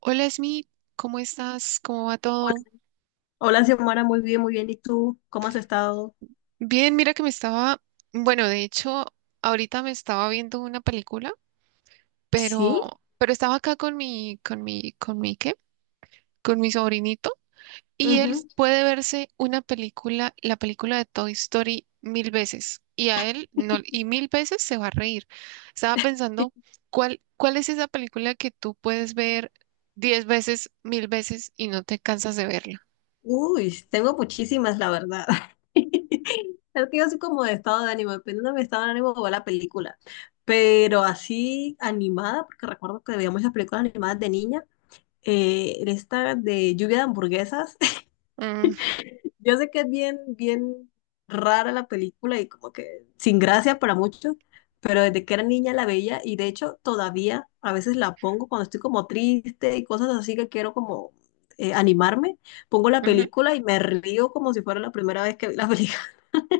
Hola Smith, ¿cómo estás? ¿Cómo va Hola, todo? hola, Xiomara, muy bien, muy bien. ¿Y tú? ¿Cómo has estado? Bien, mira que me estaba, bueno, de hecho, ahorita me estaba viendo una película, Sí, pero estaba acá con mi, ¿qué? Con mi sobrinito y él ujú. puede verse una película, la película de Toy Story mil veces y a él no, y mil veces se va a reír. Estaba pensando, ¿cuál es esa película que tú puedes ver diez veces, mil veces y no te cansas de verla? Uy, tengo muchísimas, la verdad. Es que yo soy como de estado de ánimo, dependiendo de mi estado de ánimo va la película. Pero así animada, porque recuerdo que veíamos las películas animadas de niña, esta de lluvia de hamburguesas, Mm, yo sé que es bien, bien rara la película y como que sin gracia para muchos, pero desde que era niña la veía y de hecho todavía a veces la pongo cuando estoy como triste y cosas así que quiero como animarme, pongo la ujú. película y me río como si fuera la primera vez que vi la película.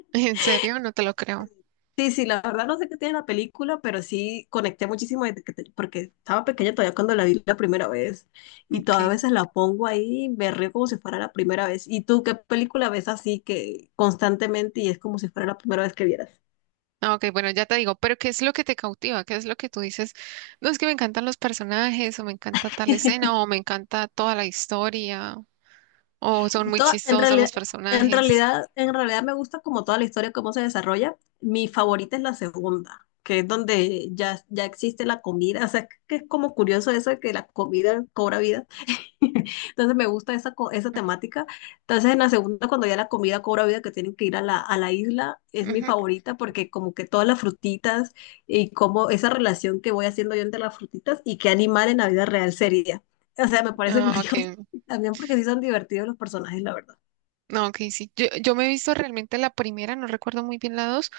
¿En serio? No te lo creo. Sí, sí, la verdad no sé qué tiene la película, pero sí conecté muchísimo desde porque estaba pequeña todavía cuando la vi la primera vez y todavía a Okay. veces la pongo ahí y me río como si fuera la primera vez. ¿Y tú qué película ves así que constantemente y es como si fuera la primera vez que vieras? Ah, ok, bueno, ya te digo, pero ¿qué es lo que te cautiva? ¿Qué es lo que tú dices? No es que me encantan los personajes, o me encanta tal escena, o me encanta toda la historia, o son muy En chistosos los realidad, en personajes. realidad, en realidad me gusta como toda la historia, cómo se desarrolla. Mi favorita es la segunda, que es donde ya existe la comida. O sea, que es como curioso eso de que la comida cobra vida. Entonces me gusta esa temática. Entonces en la segunda, cuando ya la comida cobra vida, que tienen que ir a la isla, es mi Ujú. favorita porque como que todas las frutitas y como esa relación que voy haciendo yo entre las frutitas y qué animal en la vida real sería. O sea, me parece Ah, ok. curioso también porque sí son divertidos los personajes, la verdad. No, ok, sí. Yo me he visto realmente la primera, no recuerdo muy bien la dos,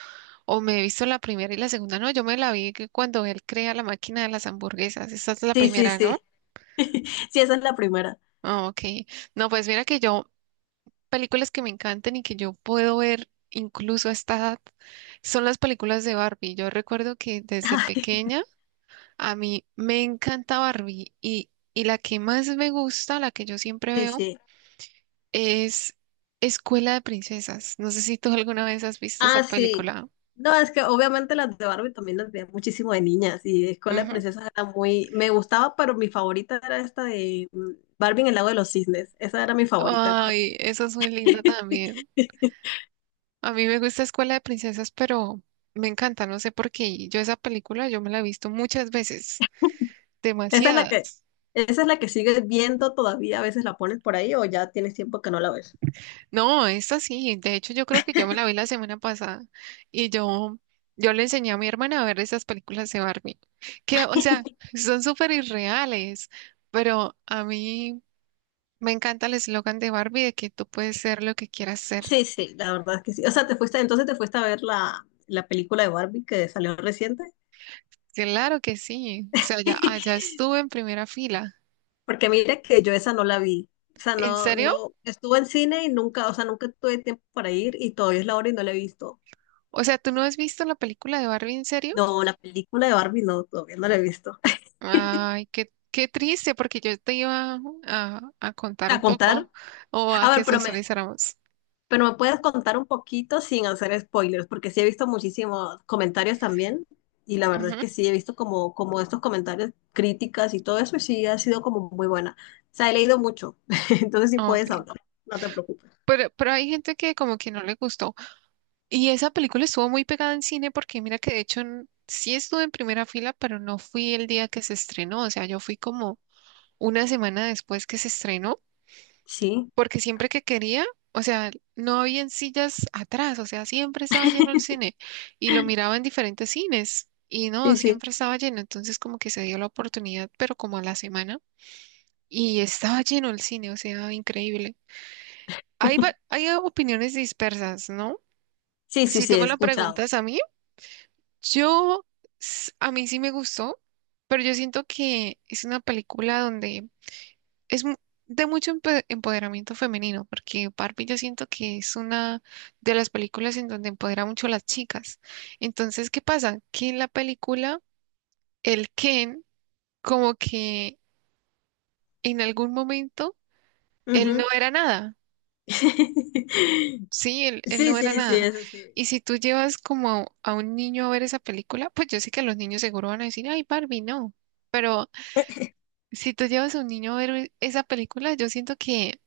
o me he visto la primera y la segunda, no, yo me la vi que cuando él crea la máquina de las hamburguesas. Esa es la Sí, sí, primera, ¿no? sí. Sí, esa es la primera. Ah, ok. No, pues mira que yo películas que me encantan y que yo puedo ver incluso a esta edad son las películas de Barbie. Yo recuerdo que desde Ay, pequeña a mí me encanta Barbie y la que más me gusta, la que yo siempre sí, veo, sí. es Escuela de Princesas. No sé si tú alguna vez has visto esa Ah, sí. película. No, es que obviamente las de Barbie también las veía muchísimo de niñas y Escuela de Ujú. Princesas era muy... Me gustaba, pero mi favorita era esta de Barbie en el lago de los cisnes. Esa era mi favorita de Barbie. Ay, eso es muy lindo también. A mí me gusta Escuela de Princesas, pero me encanta, no sé por qué. Yo esa película yo me la he visto muchas veces, Esa es la que, demasiadas. esa es la que sigues viendo todavía, a veces la pones por ahí o ya tienes tiempo que no la ves. No, esta sí, de hecho yo creo que yo me la vi la semana pasada y yo le enseñé a mi hermana a ver esas películas de Barbie, que o sea, son súper irreales, pero a mí me encanta el eslogan de Barbie de que tú puedes ser lo que quieras ser. Sí, sí, la verdad es que sí. O sea, te fuiste, entonces te fuiste a ver la película de Barbie que salió reciente. Claro que sí, o sea, ya, allá estuve en primera fila. Porque mira que yo esa no la vi. O sea, ¿En no, serio? no, estuve en cine y nunca, o sea, nunca tuve tiempo para ir y todavía es la hora y no la he visto. O sea, ¿tú no has visto la película de Barbie en serio? No, la película de Barbie no, todavía no la he visto. Ay, qué triste, porque yo te iba a contar A un contar, poco o a a ver, que socializáramos. pero me puedes contar un poquito sin hacer spoilers, porque sí he visto muchísimos comentarios también y la verdad es Ujú. que sí he visto como, como estos comentarios, críticas y todo eso y sí ha sido como muy buena. O sea, he leído mucho, entonces sí Ah, puedes ok. hablar, no te preocupes. Pero hay gente que como que no le gustó. Y esa película estuvo muy pegada en cine porque mira que de hecho sí estuve en primera fila, pero no fui el día que se estrenó. O sea, yo fui como una semana después que se estrenó, Sí, porque siempre que quería, o sea, no había sillas atrás, o sea, siempre estaba lleno el cine y lo miraba en diferentes cines y no, sí, sí. siempre estaba lleno. Entonces como que se dio la oportunidad, pero como a la semana y estaba lleno el cine, o sea, increíble. Hay, va- hay opiniones dispersas, ¿no? Sí, sí, Si sí, tú he me lo escuchado. preguntas a mí, yo, a mí sí me gustó, pero yo siento que es una película donde es mu- de mucho empoderamiento femenino, porque Barbie yo siento que es una de las películas en donde empodera mucho a las chicas. Entonces, ¿qué pasa? Que en la película, el Ken, como que en algún momento, él no Ujú. era nada. Sí, él Sí, sí, no era sí, nada. eso sí. Y si tú llevas como a, un niño a ver esa película, pues yo sé que los niños seguro van a decir, ay, Barbie, no. Pero si tú llevas a un niño a ver esa película, yo siento que,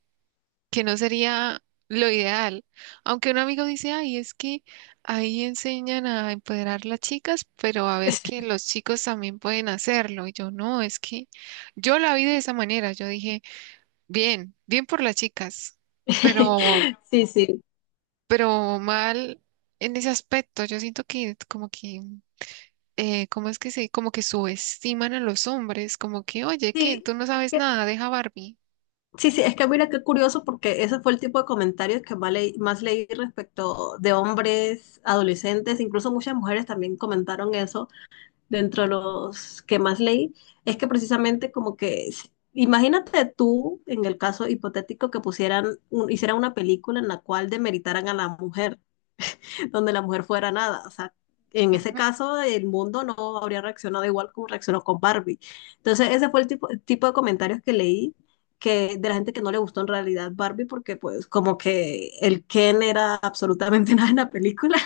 que no sería lo ideal. Aunque un amigo dice, ay, es que ahí enseñan a empoderar las chicas, pero a ver que los chicos también pueden hacerlo. Y yo, no, es que yo la vi de esa manera. Yo dije, bien, bien por las chicas, pero Sí, sí. pero mal en ese aspecto. Yo siento que como que, ¿cómo como que subestiman a los hombres, como que, oye, ¿qué? Sí, Tú no es sabes que- nada, deja Barbie. sí, sí, es que mira qué curioso porque ese fue el tipo de comentarios que más leí respecto de hombres, adolescentes, incluso muchas mujeres también comentaron eso dentro de los que más leí. Es que precisamente como que, imagínate tú, en el caso hipotético, que pusieran, hicieran una película en la cual demeritaran a la mujer. Donde la mujer fuera nada. O sea, en ese Ujú, caso el mundo no habría reaccionado igual como reaccionó con Barbie. Entonces ese fue el tipo de comentarios que leí que de la gente que no le gustó en realidad Barbie porque pues como que el Ken era absolutamente nada en la película,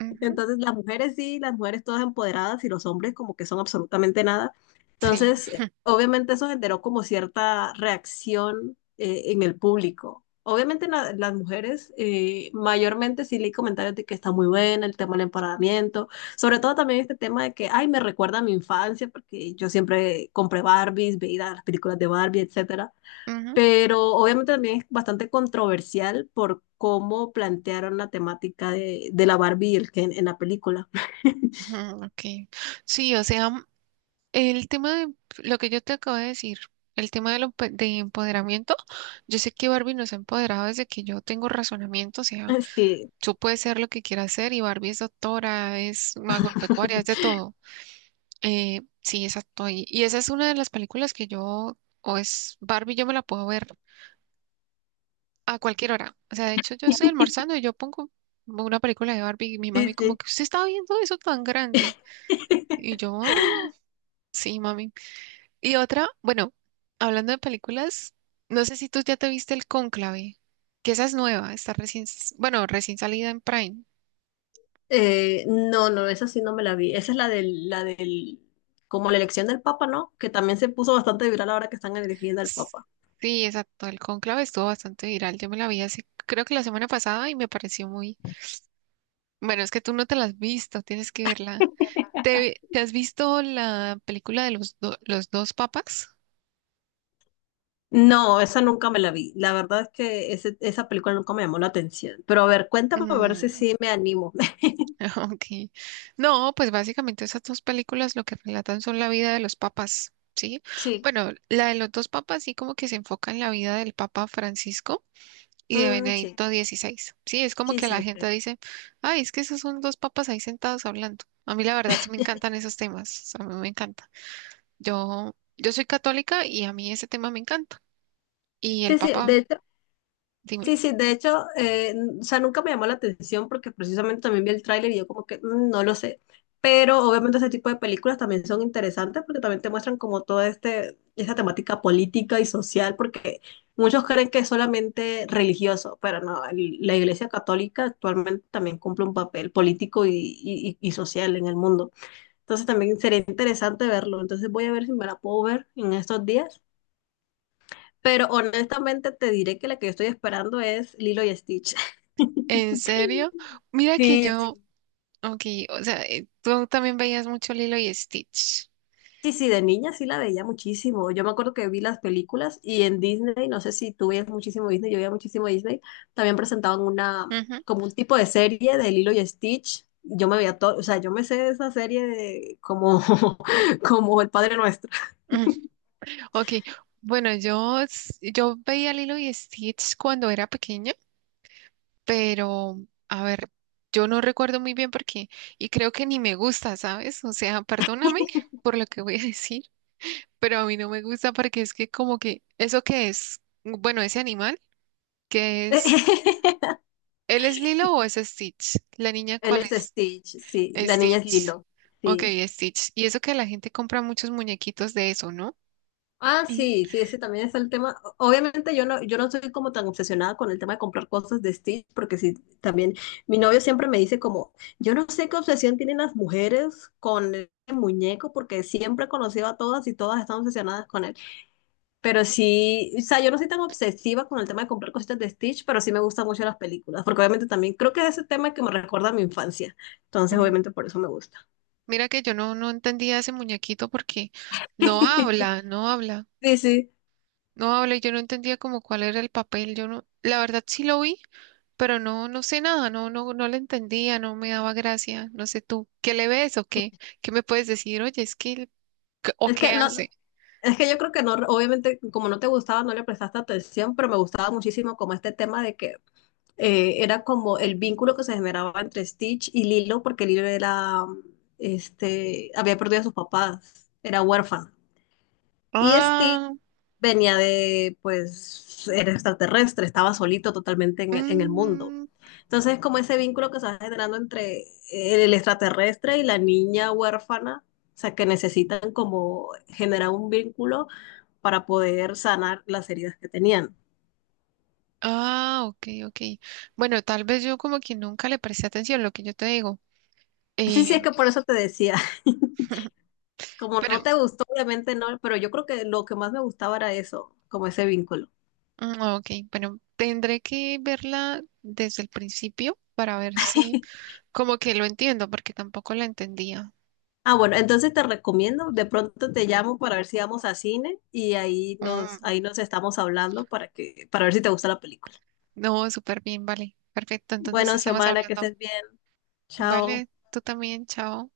ujú, entonces, las mujeres sí, las mujeres todas empoderadas y los hombres como que son absolutamente nada. sí, Entonces, obviamente eso generó como cierta reacción en el público. Obviamente las mujeres mayormente sí leí comentarios de que está muy buena el tema del empoderamiento, sobre todo también este tema de que, ay, me recuerda a mi infancia porque yo siempre compré Barbies, veía las películas de Barbie, etcétera, ujú, pero obviamente también es bastante controversial por cómo plantearon la temática de la Barbie y el Ken en la película. ujú, ok. Sí, o sea, el tema de lo que yo te acabo de decir, el tema de empoderamiento, yo sé que Barbie nos ha empoderado desde que yo tengo razonamiento, o sea, Sí, tú puedes ser lo que quieras ser y Barbie es doctora, es agropecuaria, es de todo. Sí, exacto. Y esa es una de las películas que yo, o es Barbie, yo me la puedo ver a cualquier hora. O sea, de hecho, yo estoy almorzando y yo pongo una película de Barbie y mi mami sí, como sí. que usted está viendo eso tan grande. Y yo, "Ah, sí, mami". Y otra, bueno, hablando de películas, no sé si tú ya te viste El Cónclave, que esa es nueva, está recién, bueno, recién salida en Prime. No, no, esa sí no me la vi. Esa es la del, como la elección del Papa, ¿no? Que también se puso bastante viral ahora que están eligiendo al Papa. Sí, exacto. El Cónclave estuvo bastante viral. Yo me la vi hace, creo que la semana pasada y me pareció muy, bueno, es que tú no te la has visto, tienes que verla. ¿Te has visto la película de los dos papas? No, esa nunca me la vi. La verdad es que esa película nunca me llamó la atención. Pero a ver, cuéntame a ver si Mm, sí me animo. ok. No, pues básicamente esas dos películas lo que relatan son la vida de los papas, ¿sí? Sí, Bueno, la de los dos papas sí como que se enfoca en la vida del Papa Francisco y de mm, sí, Benedicto XVI, ¿sí? Es como sí, que sí, la ok. gente dice, ay, es que esos son dos papas ahí sentados hablando. A mí la verdad sí me encantan esos temas, a mí me encanta. Yo soy católica y a mí ese tema me encanta. Y el Sí, sí, papá, de hecho, dime, sí, sí, de hecho, o sea, nunca me llamó la atención porque precisamente también vi el tráiler y yo como que "Mm, no lo sé". Pero obviamente ese tipo de películas también son interesantes porque también te muestran como toda este, esta temática política y social porque muchos creen que es solamente religioso, pero no, la Iglesia Católica actualmente también cumple un papel político y social en el mundo. Entonces también sería interesante verlo. Entonces voy a ver si me la puedo ver en estos días. Pero honestamente te diré que la que yo estoy esperando es Lilo y Stitch. ¿en serio? Mira que Sí, yo, sí, ok, o sea, tú también veías mucho Lilo y Stitch. sí, sí, de niña sí la veía muchísimo. Yo me acuerdo que vi las películas y en Disney, no sé si tú veías muchísimo Disney, yo veía muchísimo Disney, también presentaban una, Ujú, como un tipo de serie de Lilo y Stitch. Yo me veía todo, o sea, yo me sé esa serie de como, como el Padre Nuestro. ujú, ok, bueno, yo veía Lilo y Stitch cuando era pequeña, pero, a ver, yo no recuerdo muy bien por qué, y creo que ni me gusta, ¿sabes? O sea, perdóname por lo que voy a decir, pero a mí no me gusta porque es que como que, ¿eso qué es? Bueno, ese animal, ¿qué es? ¿Él es Lilo o es Stitch? ¿La niña Él cuál es es? Stitch, sí, la niña es Stitch. Lilo, Ok, sí. Stitch. Y eso que la gente compra muchos muñequitos de eso, ¿no? Ah, Y sí, sí, ese también es el tema. Obviamente yo no, yo no soy como tan obsesionada con el tema de comprar cosas de Stitch, porque sí, también mi novio siempre me dice como, yo no sé qué obsesión tienen las mujeres con el muñeco, porque siempre he conocido a todas y todas están obsesionadas con él. Pero sí, o sea, yo no soy tan obsesiva con el tema de comprar cositas de Stitch, pero sí me gustan mucho las películas, porque obviamente también creo que es ese tema que me recuerda a mi infancia. Entonces, Mm, obviamente por eso me gusta. Mira que yo no entendía ese muñequito porque no habla, no habla, Sí, sí. no habla y yo no entendía como cuál era el papel. Yo no, la verdad sí lo vi, pero no sé nada, no, no, no le entendía, no me daba gracia. No sé tú, ¿qué le ves o qué? ¿Qué me puedes decir? Oye, es que, o Es que qué no, hace? es que yo creo que no, obviamente, como no te gustaba, no le prestaste atención, pero me gustaba muchísimo como este tema de que era como el vínculo que se generaba entre Stitch y Lilo, porque Lilo era, este, había perdido a sus papás, era huérfano. Y Stitch Ah, venía de, pues, era extraterrestre, estaba solito totalmente en en el mundo. mm, Entonces, como ese vínculo que se va generando entre el extraterrestre y la niña huérfana, o sea, que necesitan como generar un vínculo para poder sanar las heridas que tenían. ah, ok, ok. Bueno, tal vez yo como que nunca le presté atención a lo que yo te digo. Sí, sí, Eh, es que por eso te decía, como no pero, te gustó, obviamente no, pero yo creo que lo que más me gustaba era eso, como ese vínculo. Ok, bueno, tendré que verla desde el principio para ver si como que lo entiendo, porque tampoco la entendía. Ah, bueno, entonces te recomiendo, de pronto te llamo para ver si vamos a cine y Mm, ahí nos estamos hablando para que, para ver si te gusta la película. no, súper bien, vale. Perfecto, entonces Bueno, estamos Xiomara, que hablando. estés bien. Chao. Vale, tú también, chao.